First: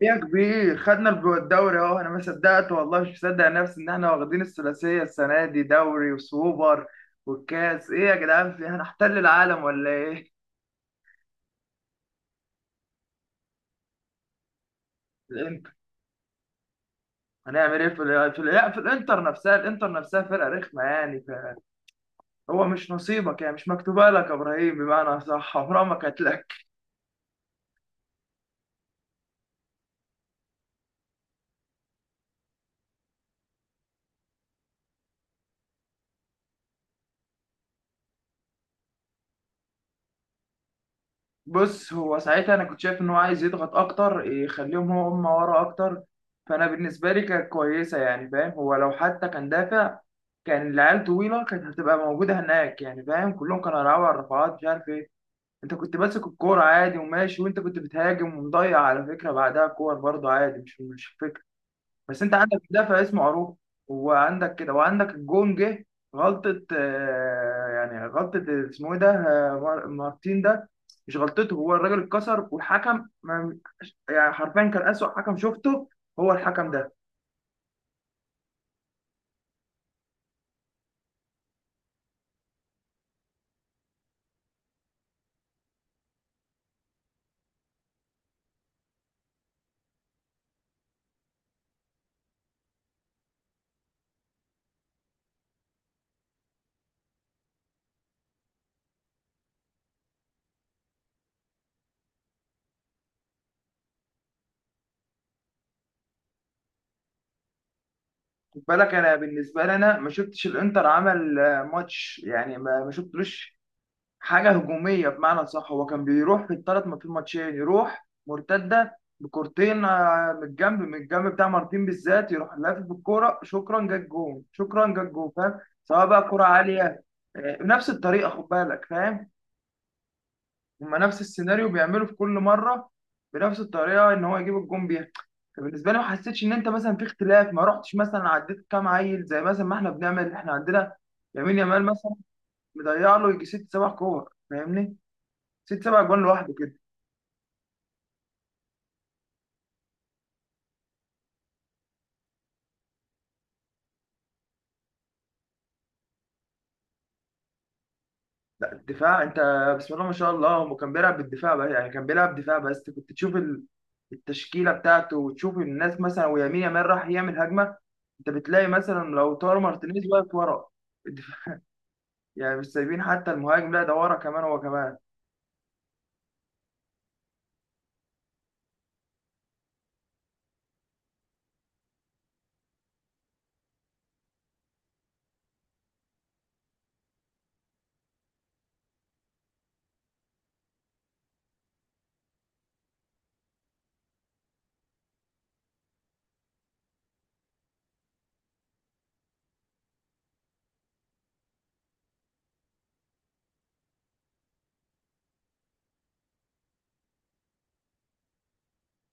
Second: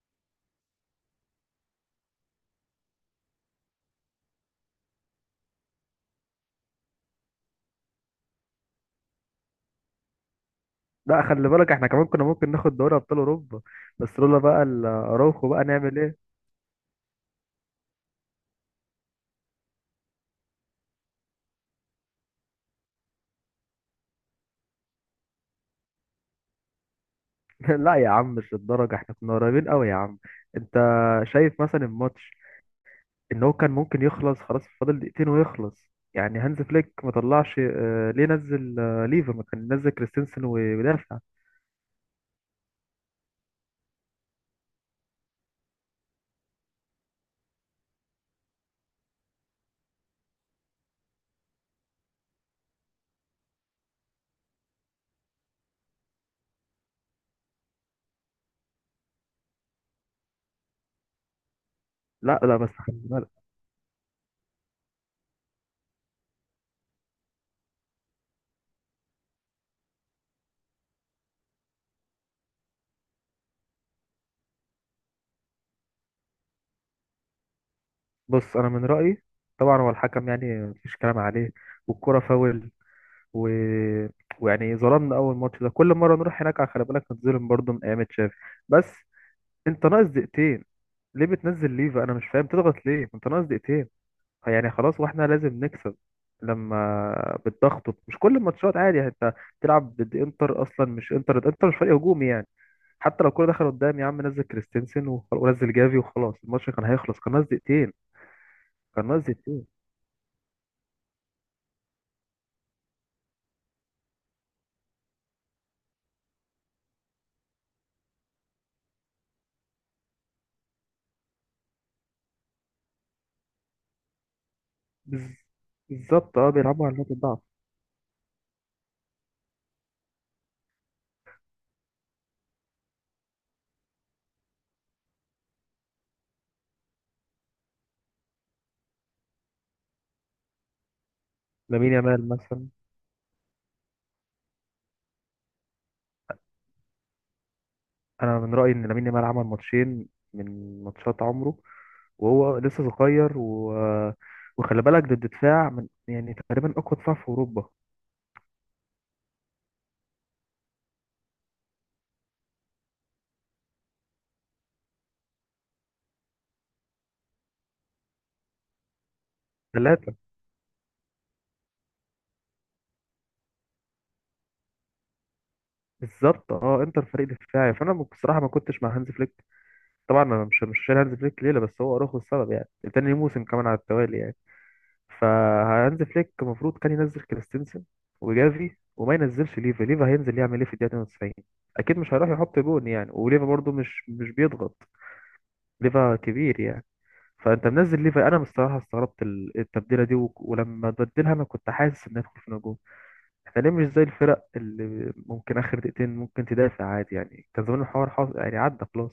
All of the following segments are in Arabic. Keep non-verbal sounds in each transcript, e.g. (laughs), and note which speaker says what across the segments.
Speaker 1: يا كبير خدنا الدوري اهو. انا ما صدقت والله، مش مصدق نفسي ان احنا واخدين الثلاثيه السنه دي، دوري وسوبر والكاس. ايه يا جدعان، في هنحتل العالم ولا ايه؟
Speaker 2: لا، خلي بالك احنا كمان كنا ممكن ناخد دوري ابطال اوروبا، بس لولا بقى الاراوخو بقى
Speaker 1: الانتر،
Speaker 2: نعمل ايه.
Speaker 1: هنعمل ايه في ال- في, ال- لا، في الانتر نفسها، الانتر نفسها فرقه رخمه يعني. هو مش نصيبك يعني، مش مكتوبه لك يا ابراهيم، بمعنى صح عمرها ما كانت لك.
Speaker 2: (laughs) لا يا عم، مش للدرجه، احنا كنا قريبين قوي يا عم. انت شايف مثلا الماتش ان هو كان ممكن يخلص، خلاص فاضل دقيقتين ويخلص يعني. هانز فليك ما طلعش، ليه نزل ليفا؟ ما كان نزل كريستنسن ويدافع.
Speaker 1: بص، هو ساعتها انا كنت شايف ان هو عايز يضغط اكتر، يخليهم هو هم ورا اكتر، فانا بالنسبه لي كانت كويسه يعني. فاهم؟ هو لو حتى كان دافع كان العيال طويله كانت هتبقى موجوده هناك يعني. فاهم؟ كلهم كانوا هيلعبوا على الرفعات مش عارف ايه. انت كنت ماسك الكوره عادي وماشي، وانت كنت بتهاجم، ومضيع على فكره بعدها كور برضه عادي، مش فكره. بس انت
Speaker 2: لا لا،
Speaker 1: عندك
Speaker 2: بس خلي
Speaker 1: مدافع اسمه
Speaker 2: بالك.
Speaker 1: عروه، وعندك كده، وعندك الجون جه غلطة. يعني غلطة اسمه ايه ده، مار- مارتين ده، مش غلطته، هو الراجل اتكسر والحكم يعني حرفيا كان أسوأ حكم شفته هو الحكم ده.
Speaker 2: بص انا من رايي، طبعا هو الحكم يعني مفيش كلام عليه، والكره فاول و... ويعني ظلمنا. اول ماتش ده كل مره نروح هناك على خلي بالك نتظلم برضه من ايام تشافي. بس انت ناقص دقيقتين، ليه بتنزل ليفا؟ انا مش فاهم، تضغط ليه انت ناقص دقيقتين؟ يعني خلاص، واحنا لازم نكسب. لما بتضغط، مش كل الماتشات عادي يعني، انت بتلعب ضد انتر اصلا، مش انتر، انتر مش فريق هجومي يعني. حتى لو الكوره دخل قدام يا عم، نزل كريستنسن ونزل جافي وخلاص الماتش كان هيخلص، كان ناقص دقيقتين.
Speaker 1: خد بالك،
Speaker 2: كان
Speaker 1: انا
Speaker 2: ناقص
Speaker 1: بالنسبة
Speaker 2: دقيقتين.
Speaker 1: لي انا ما شفتش الانتر عمل ماتش يعني، ما شفتلوش حاجه هجوميه بمعنى صح. هو كان بيروح في الثلاث، في الماتشين يروح مرتده بكورتين من الجنب، من الجنب بتاع مارتين بالذات، يروح لافف بالكوره، شكرا جت جون، شكرا جت جون.
Speaker 2: بز-
Speaker 1: فاهم؟ سواء بقى
Speaker 2: بالظبط
Speaker 1: كوره
Speaker 2: اه، بيلعبوا على
Speaker 1: عاليه
Speaker 2: نقطه ضعف.
Speaker 1: بنفس الطريقه. خد بالك، فاهم؟ هما نفس السيناريو بيعملوا في كل مره، بنفس الطريقه ان هو يجيب الجون بيها. فبالنسبه لي ما حسيتش ان انت مثلا في اختلاف، ما رحتش مثلا عديت كام عيل زي مثلا ما احنا بنعمل، احنا عندنا لامين يامال
Speaker 2: لامين
Speaker 1: مثلا،
Speaker 2: يامال مثلا.
Speaker 1: مضيع له يجي ست سبع كور. فاهمني؟ ست سبع جوان لوحده كده.
Speaker 2: انا من رايي ان لامين يامال عمل ماتشين من ماتشات عمره، وهو لسه صغير وخلي بالك ضد دفاع من يعني تقريبا اقوى دفاع في اوروبا.
Speaker 1: لا الدفاع انت، بسم الله ما شاء الله، هو كان بيلعب بالدفاع بقى يعني، كان بيلعب دفاع، بس كنت تشوف التشكيله بتاعته وتشوف الناس، مثلا ويمين يامال راح يعمل هجمه انت بتلاقي مثلا لو طار مارتينيز
Speaker 2: ثلاثه.
Speaker 1: واقف ورا الدفاع. يعني مش سايبين حتى المهاجم، لا ده ورا كمان هو كمان.
Speaker 2: بالظبط اه، انتر فريق دفاعي، فانا بصراحه ما كنتش مع هانز فليك. طبعا انا مش شايل هانز فليك ليله، بس هو اراخو السبب يعني، تاني موسم كمان على التوالي يعني. فهانز فليك المفروض كان ينزل كريستنسن وجافي، وما ينزلش ليفا. ليفا هينزل يعمل ايه في الدقيقه 92؟ اكيد مش هيروح يحط جون يعني. وليفا برضو مش بيضغط، ليفا كبير يعني. فانت منزل ليفا، انا الصراحه استغربت التبديله دي، ولما بدلها انا كنت حاسس ان هندخل في نجوم. احنا ليه مش زي الفرق اللي ممكن اخر دقيقتين ممكن تدافع عادي يعني؟ كان زمان الحوار حاصل يعني، عدى خلاص.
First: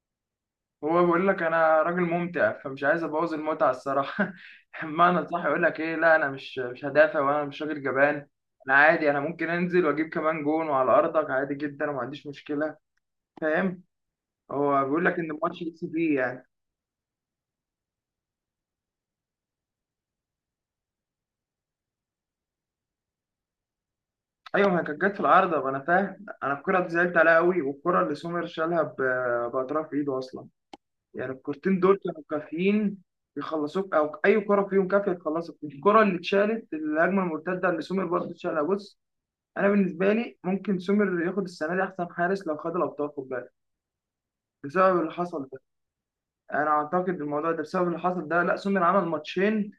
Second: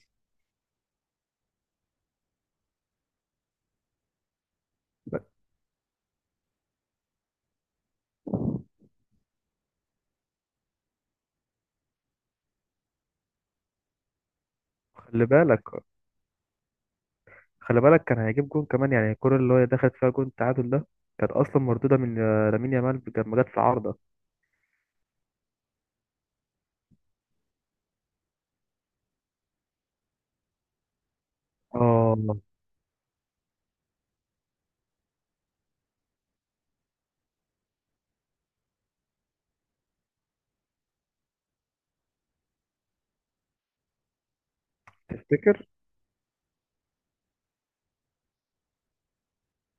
Speaker 1: هو بيقول لك انا راجل ممتع، فمش عايز ابوظ المتعه الصراحه. (laughs)
Speaker 2: لا،
Speaker 1: بمعنى صح يقول لك ايه، لا انا مش هدافع وانا مش راجل جبان. انا عادي، انا ممكن انزل واجيب كمان جون وعلى ارضك عادي جدا وما عنديش مشكله. فاهم؟ هو بيقول لك
Speaker 2: خلي
Speaker 1: ان الماتش
Speaker 2: بالك.
Speaker 1: يكسب فيه يعني.
Speaker 2: خلي بالك كان هيجيب جون كمان يعني، الكره اللي هي دخلت فيها جون التعادل ده كانت اصلا مردوده من لامين يامال لما جت في عارضه.
Speaker 1: ايوه، ما هي كانت جت في العارضه، ما انا فاهم، انا الكره دي زعلت عليها قوي، والكره اللي سومر شالها باطراف ايده اصلا، يعني الكورتين دول كانوا
Speaker 2: اه.
Speaker 1: كافيين يخلصوك، او اي كره فيهم كافيه تخلصك. الكره اللي اتشالت، الهجمه المرتده اللي سومر برضه اتشالها، بص انا بالنسبه لي ممكن سومر ياخد السنه دي احسن حارس لو خد الابطال، خد بالك، بسبب اللي حصل ده.
Speaker 2: تفتكر؟
Speaker 1: انا اعتقد الموضوع ده بسبب اللي حصل ده. لا سومر عمل ماتشين،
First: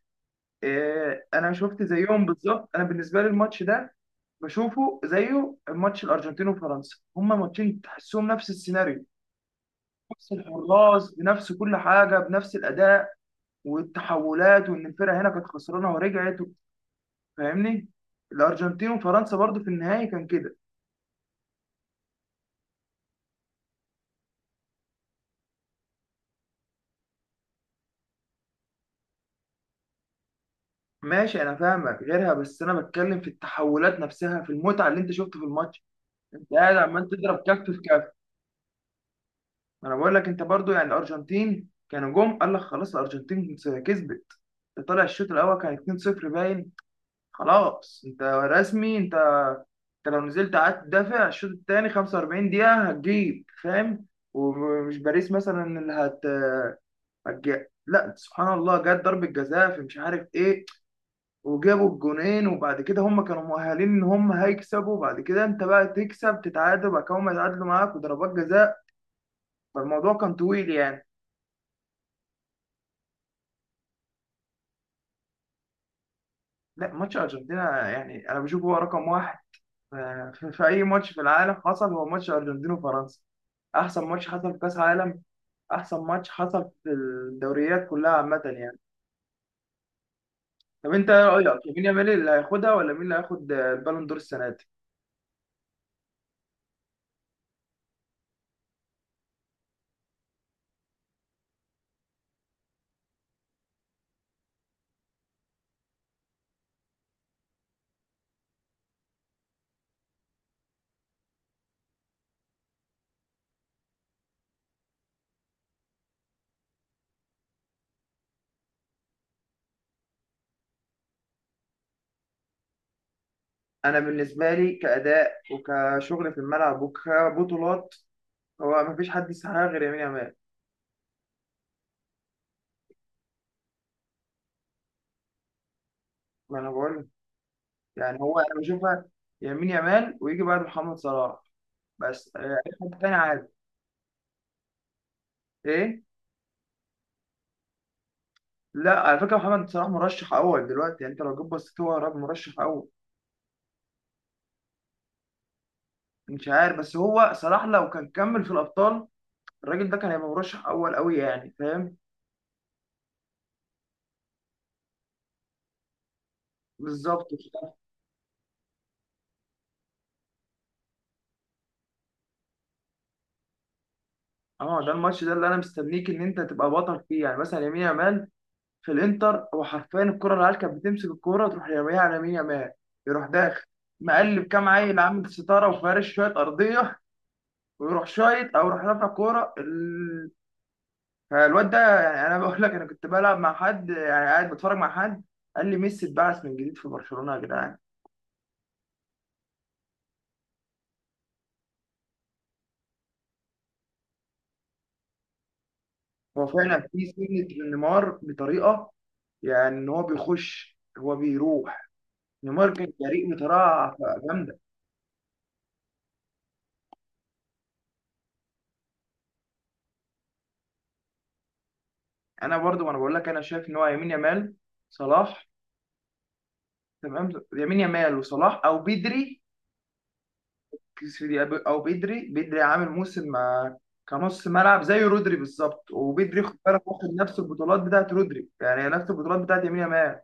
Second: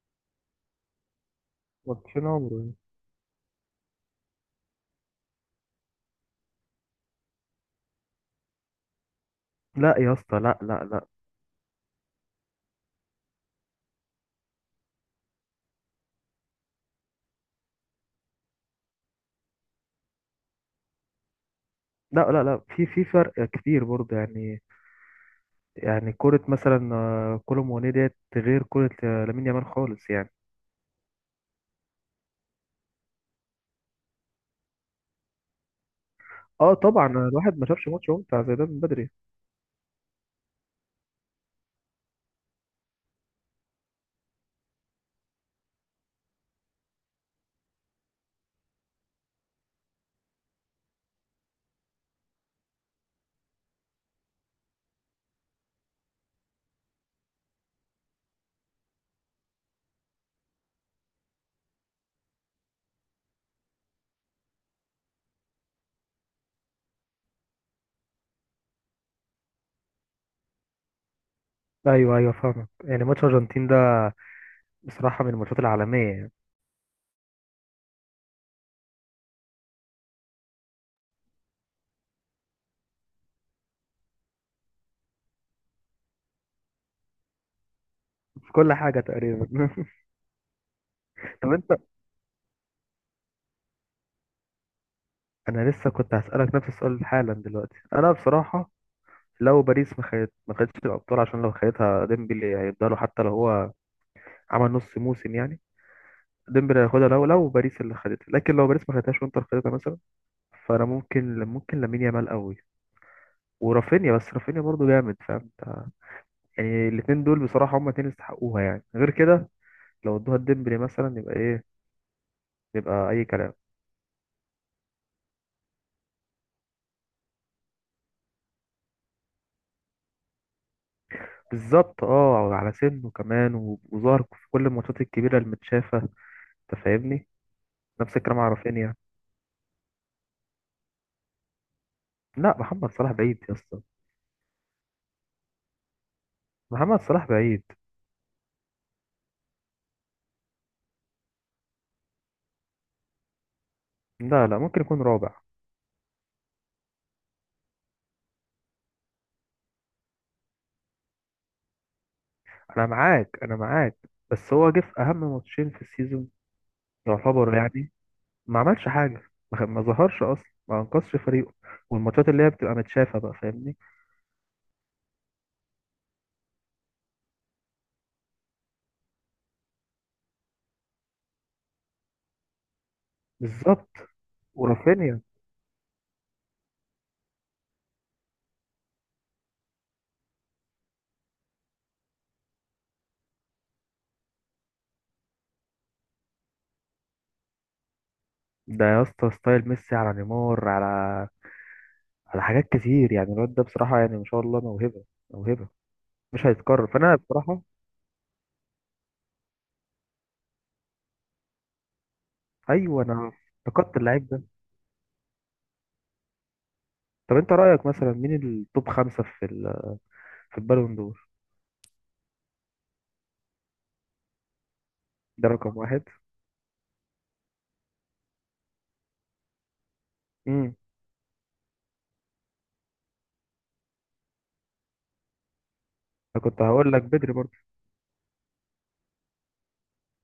Speaker 1: انا شفت
Speaker 2: ماتشين
Speaker 1: زيهم بالظبط.
Speaker 2: عمره.
Speaker 1: انا بالنسبه لي الماتش ده بشوفه زيه ماتش الارجنتين وفرنسا، هما ماتشين تحسهم نفس السيناريو،
Speaker 2: لا يا
Speaker 1: نفس
Speaker 2: اسطى، لا لا لا
Speaker 1: الحراس، بنفس كل حاجه، بنفس الاداء والتحولات، وان الفرقه هنا كانت خسرانه ورجعت. فاهمني؟ الارجنتين وفرنسا برضو في النهائي كان كده.
Speaker 2: لا لا. لا، في فرق كبير برضه يعني. يعني كرة مثلا كولوم وني ديت غير كرة لامين يامال خالص يعني.
Speaker 1: ماشي انا فاهمك غيرها، بس انا بتكلم في التحولات نفسها، في المتعه اللي انت شفته في الماتش، انت
Speaker 2: اه
Speaker 1: قاعد
Speaker 2: طبعا،
Speaker 1: عمال تضرب
Speaker 2: الواحد ما
Speaker 1: كف في
Speaker 2: شافش
Speaker 1: كف.
Speaker 2: ماتش ممتع زي ده من بدري.
Speaker 1: انا بقول لك انت برضو يعني، الارجنتين كانوا جم قال لك خلاص الارجنتين كسبت، طلع الشوط الاول كان 2-0 باين خلاص، انت رسمي انت، انت لو نزلت قعدت تدافع الشوط الثاني 45 دقيقة هتجيب. فاهم؟ ومش باريس مثلا اللي لا سبحان الله، جت ضربة جزاء في مش عارف ايه، وجابوا الجونين، وبعد كده هم كانوا مؤهلين ان هم هيكسبوا، وبعد كده انت بقى تكسب تتعادل، وبعد كده هم يتعادلوا معاك وضربات جزاء. فالموضوع كان طويل يعني.
Speaker 2: ايوه ايوه، فاهمك. يعني ماتش الارجنتين ده بصراحه من الماتشات العالميه يعني،
Speaker 1: لا ماتش ارجنتينا يعني انا بشوفه هو رقم واحد في اي ماتش في العالم حصل، هو ماتش ارجنتين وفرنسا احسن ماتش حصل في كاس عالم، احسن ماتش حصل في الدوريات كلها عامه
Speaker 2: في كل
Speaker 1: يعني.
Speaker 2: حاجه تقريبا. (laughs)
Speaker 1: طب انت ايه
Speaker 2: طب
Speaker 1: رايك،
Speaker 2: انت
Speaker 1: مين يامال اللي هياخدها ولا مين اللي هياخد البالون دور السنه دي؟
Speaker 2: انا لسه كنت هسألك نفس السؤال حالا دلوقتي. انا بصراحة لو باريس ما خدت، ما خدتش الابطال، عشان لو خدتها ديمبلي هيفضلوا حتى لو هو عمل نص موسم يعني. ديمبلي هياخدها لو باريس اللي خدتها. لكن لو باريس ما خدتهاش وانتر خدتها مثلا، فانا ممكن لامين يامال قوي ورافينيا. بس رافينيا برضه جامد، فاهم انت. يعني الاتنين دول بصراحة هما اتنين يستحقوها يعني، غير كده لو ادوها لديمبلي مثلا يبقى ايه؟ يبقى اي كلام.
Speaker 1: انا بالنسبه لي كاداء وكشغل في الملعب وكبطولات، هو مفيش حد يستحقها غير يمين يامال.
Speaker 2: بالظبط اه، على سنه كمان، وظهر في كل الماتشات الكبيرة المتشافة.
Speaker 1: ما انا
Speaker 2: انت
Speaker 1: بقول لك.
Speaker 2: فاهمني. نفس
Speaker 1: يعني هو
Speaker 2: الكلام على
Speaker 1: انا
Speaker 2: رافينيا.
Speaker 1: بشوفها يمين يامال ويجي بعد محمد صلاح، بس
Speaker 2: لا،
Speaker 1: اي
Speaker 2: محمد
Speaker 1: حد
Speaker 2: صلاح
Speaker 1: تاني
Speaker 2: بعيد
Speaker 1: عادي.
Speaker 2: يا اسطى.
Speaker 1: ايه،
Speaker 2: محمد صلاح بعيد.
Speaker 1: لا على فكره محمد صلاح مرشح اول دلوقتي يعني، انت لو جيت بصيت هو راجل مرشح اول.
Speaker 2: لا لا، ممكن يكون رابع.
Speaker 1: مش عارف، بس هو صلاح لو كان كمل في الابطال الراجل ده كان هيبقى مرشح اول قوي يعني. فاهم؟
Speaker 2: انا معاك انا معاك، بس هو جه في اهم ماتشين في السيزون
Speaker 1: بالظبط
Speaker 2: يعتبر
Speaker 1: كده.
Speaker 2: يعني، ما عملش حاجة. ما ظهرش اصلا، ما انقذش فريقه. والماتشات اللي هي بتبقى متشافة بقى، فاهمني.
Speaker 1: اه ده الماتش ده اللي انا مستنيك ان انت تبقى بطل فيه، يعني مثلا يمين يامال في الانتر هو حرفيا الكره، العيال كانت بتمسك الكوره تروح يرميها على يمين يامال، يروح داخل،
Speaker 2: بالظبط.
Speaker 1: مقلب كام عيل،
Speaker 2: ورافينيا.
Speaker 1: عامل ستاره وفارش شويه ارضيه، ويروح شايط او يروح رافع كوره. فالواد ده يعني انا بقول لك، انا كنت بلعب مع حد، يعني قاعد بتفرج مع حد، قال لي ميسي اتبعث من جديد في برشلونه يا جدعان.
Speaker 2: ده يا اسطى ستايل ميسي، على نيمار، على على حاجات كتير يعني. الواد ده بصراحة يعني ما شاء الله موهبة. موهبة مش
Speaker 1: هو فعلا
Speaker 2: هيتكرر،
Speaker 1: في
Speaker 2: فأنا بصراحة.
Speaker 1: سنه نيمار بطريقه، يعني ان هو بيخش، هو بيروح، نيمار كان
Speaker 2: أيوه، أنا
Speaker 1: جريء
Speaker 2: افتقدت
Speaker 1: بطريقه
Speaker 2: اللعيب ده.
Speaker 1: جامده.
Speaker 2: طب أنت رأيك مثلا مين التوب خمسة في ال... في البالون دور؟
Speaker 1: انا برضو، وانا بقول لك انا شايف ان هو يمين يمال، صلاح،
Speaker 2: ده رقم واحد.
Speaker 1: تمام، يمين يمال وصلاح او بدري.
Speaker 2: امم.
Speaker 1: كسيدي- او بدري، بدري عامل موسم مع، كنص ملعب زي رودري بالظبط، وبدري
Speaker 2: أنا
Speaker 1: خد
Speaker 2: كنت
Speaker 1: بالك
Speaker 2: هقول لك
Speaker 1: واخد
Speaker 2: بدري
Speaker 1: نفس
Speaker 2: برضه.
Speaker 1: البطولات بتاعت رودري، يعني نفس البطولات بتاعت يمين يمال.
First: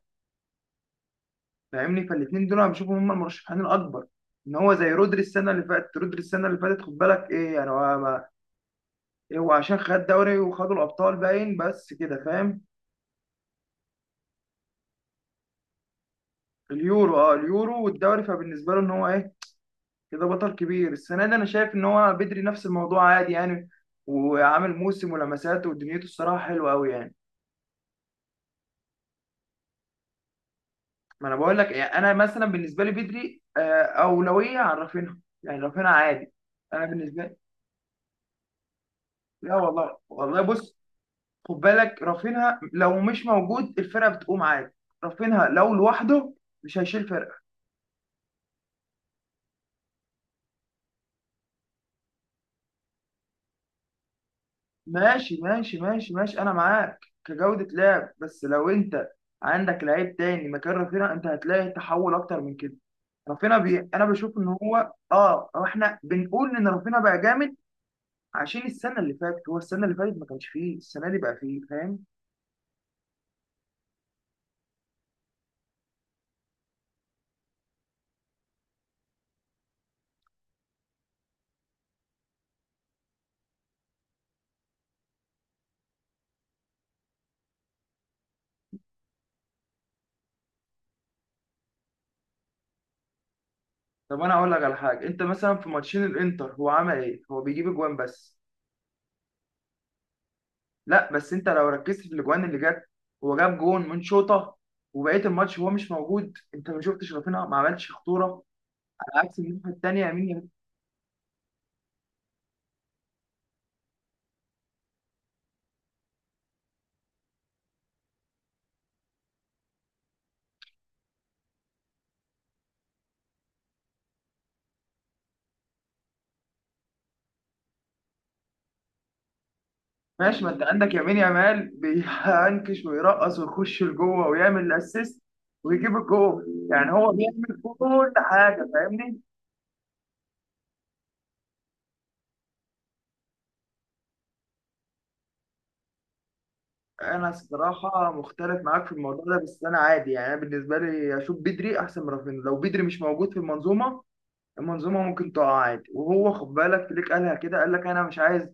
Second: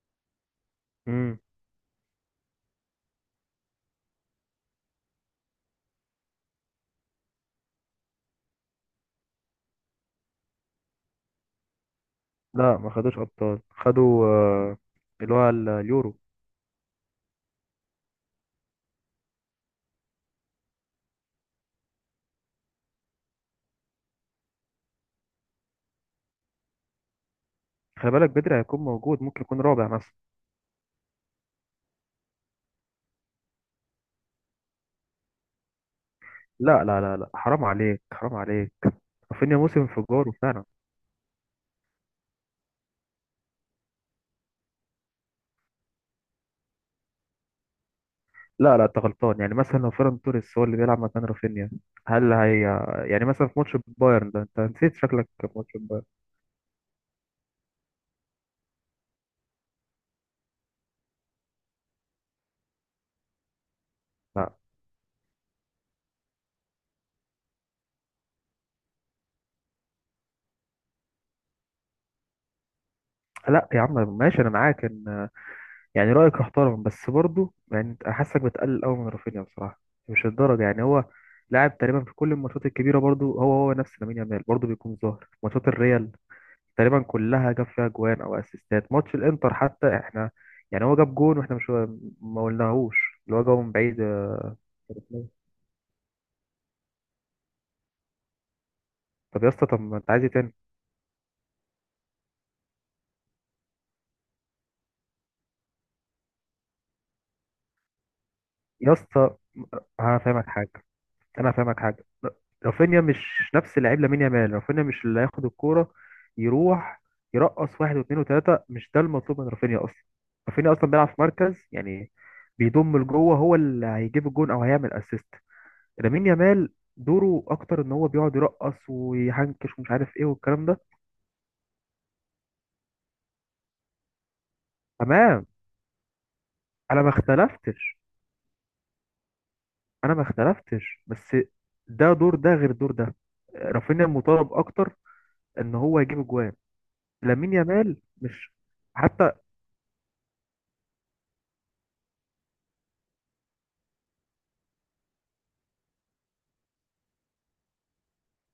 Speaker 2: امم.
Speaker 1: فاهمني؟ فالاثنين دول انا بشوفهم هم المرشحين الاكبر. ان هو زي رودري السنه اللي فاتت، رودري السنه اللي فاتت خد بالك ايه يعني، هو ما إيه، هو عشان خد دوري وخدوا الابطال باين بس كده. فاهم؟
Speaker 2: لا، ما خدوش أبطال، خدوا اللي هو اليورو.
Speaker 1: اليورو، اه اليورو والدوري، فبالنسبه له ان هو ايه، كده بطل كبير السنه دي. انا شايف ان هو بدري نفس الموضوع عادي يعني، وعامل موسم ولمساته ودنيته الصراحه حلوه قوي يعني.
Speaker 2: خلي بالك بدري هيكون موجود، ممكن يكون رابع مثلا.
Speaker 1: ما انا بقول لك يعني، انا مثلا بالنسبه لي بدري اولويه عن رافينها، يعني رافينها عادي.
Speaker 2: لا
Speaker 1: انا
Speaker 2: لا لا
Speaker 1: بالنسبه
Speaker 2: لا،
Speaker 1: لي،
Speaker 2: حرام عليك، حرام عليك.
Speaker 1: لا
Speaker 2: رافينيا موسم
Speaker 1: والله
Speaker 2: انفجاره
Speaker 1: والله،
Speaker 2: فعلا.
Speaker 1: بص خد بالك رافينها لو مش موجود الفرقه بتقوم عادي، رافينها لو لوحده مش هيشيل فرقه.
Speaker 2: لا لا، انت غلطان. يعني مثلا لو فيران توريس هو اللي بيلعب مكان رافينيا، هل هي، يعني مثلا في ماتش بايرن ده انت نسيت شكلك؟
Speaker 1: ماشي
Speaker 2: ماتش
Speaker 1: ماشي
Speaker 2: بايرن.
Speaker 1: ماشي ماشي انا معاك كجوده لعب، بس لو انت عندك لعيب تاني مكان رافينها انت هتلاقي تحول اكتر من كده. رافينها انا بشوف ان
Speaker 2: لا
Speaker 1: هو، اه هو احنا بنقول ان رافينها بقى جامد عشان السنه اللي فاتت، هو السنه اللي فاتت ما كانش فيه، السنه دي بقى فيه. فاهم؟
Speaker 2: لا يا عم، ماشي انا معاك ان، يعني رايك محترم. بس برضه يعني انت حاسك بتقلل قوي من رافينيا بصراحه، مش الدرجه يعني. هو لاعب تقريبا في كل الماتشات الكبيره برضه، هو نفس لامين يامال برضه، بيكون ظاهر في ماتشات الريال تقريبا كلها، جاب فيها جوان او اسيستات. ماتش الانتر حتى احنا يعني، هو جاب جون واحنا مش ما قلناهوش اللي هو جابه من بعيد.
Speaker 1: طب انا اقول لك على حاجه، انت مثلا في ماتشين الانتر هو عمل ايه، هو بيجيب اجوان بس.
Speaker 2: طب يا اسطى، طب ما انت عايز إيه تاني؟
Speaker 1: لا بس انت لو ركزت في الاجوان اللي جت هو جاب جون من شوطه، وبقيه الماتش هو مش موجود، انت ما شفتش رافينيا ما عملش خطوره،
Speaker 2: يا
Speaker 1: على
Speaker 2: اسطى
Speaker 1: عكس الناحيه الثانيه يمين يامال.
Speaker 2: هفهمك حاجه، انا هفهمك حاجه. رافينيا مش نفس لعيب لامين يامال. رافينيا مش اللي هياخد الكوره يروح يرقص واحد واثنين وثلاثه، مش ده المطلوب من رافينيا اصلا. رافينيا اصلا بيلعب في مركز يعني، بيضم لجوه، هو اللي هيجيب الجون او هيعمل اسيست. لامين يامال دوره اكتر ان هو بيقعد يرقص ويحنكش ومش عارف ايه
Speaker 1: ماشي، ما انت
Speaker 2: والكلام ده.
Speaker 1: عندك يمين يامال بينكش ويرقص ويخش لجوه ويعمل الاسيست
Speaker 2: تمام.
Speaker 1: ويجيب الجول، يعني
Speaker 2: انا ما
Speaker 1: هو بيعمل
Speaker 2: اختلفتش،
Speaker 1: كل حاجه. فاهمني؟
Speaker 2: انا ما اختلفتش، بس ده دور ده غير دور ده. رافينيا المطالب اكتر ان هو يجيب اجوان.
Speaker 1: انا
Speaker 2: لامين يامال
Speaker 1: الصراحه
Speaker 2: مش
Speaker 1: مختلف معاك في الموضوع
Speaker 2: حتى.
Speaker 1: ده، بس انا عادي يعني، انا بالنسبه لي اشوف بدري احسن من رافينيا. لو بدري مش موجود في المنظومه، المنظومه ممكن تقع عادي. وهو خد بالك فليك قالها كده، قال لك انا مش عايز،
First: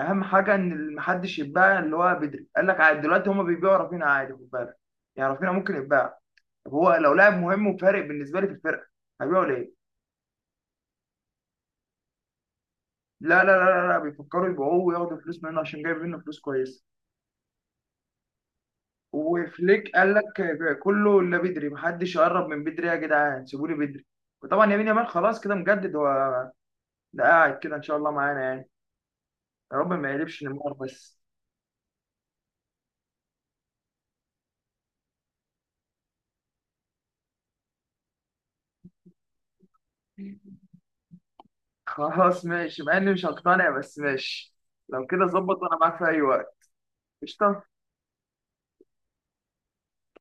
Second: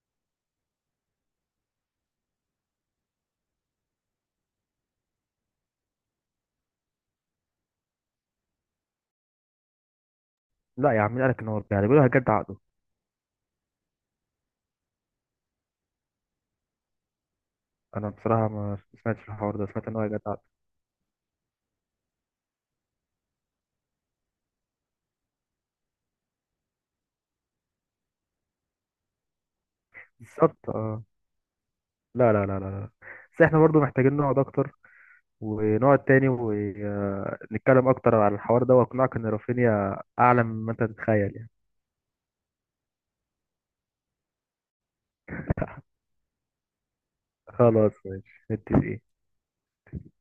Speaker 1: اهم حاجه ان محدش يتباع اللي هو بدري، قال لك عادي دلوقتي هما بيبيعوا رافينيا عادي، خد بالك يعني رافينيا ممكن يتباع. طب هو لو لاعب مهم وفارق بالنسبه لي في الفرقه هيبيعوا ليه؟
Speaker 2: لا يا عم، مين قالك ان هو بتاع ده؟ بيقولوا هيجدد عقده.
Speaker 1: لا بيفكروا يبيعوه وياخدوا فلوس منه عشان جايب منه فلوس كويسه.
Speaker 2: انا بصراحه ما سمعتش الحوار ده، سمعت
Speaker 1: وفليك
Speaker 2: ان هو
Speaker 1: قال
Speaker 2: هيجدد عقده.
Speaker 1: لك كله الا بدري، محدش يقرب من بدري يا جدعان، سيبوا لي بدري. وطبعا يمين يامال خلاص كده مجدد هو، ده قاعد كده ان شاء الله معانا يعني. يا رب ما يقلبش
Speaker 2: بالظبط
Speaker 1: نيمار
Speaker 2: اه.
Speaker 1: بس.
Speaker 2: لا لا لا لا لا، بس احنا برضو محتاجين نقعد اكتر، ونقعد تاني ونتكلم اكتر على الحوار ده واقنعك ان رافينيا اعلى مما انت تتخيل يعني.
Speaker 1: خلاص ماشي، مع اني مش هقتنع بس ماشي، لو كده ظبط وانا معاك في اي وقت. قشطة.
Speaker 2: خلاص ماشي، متفقين.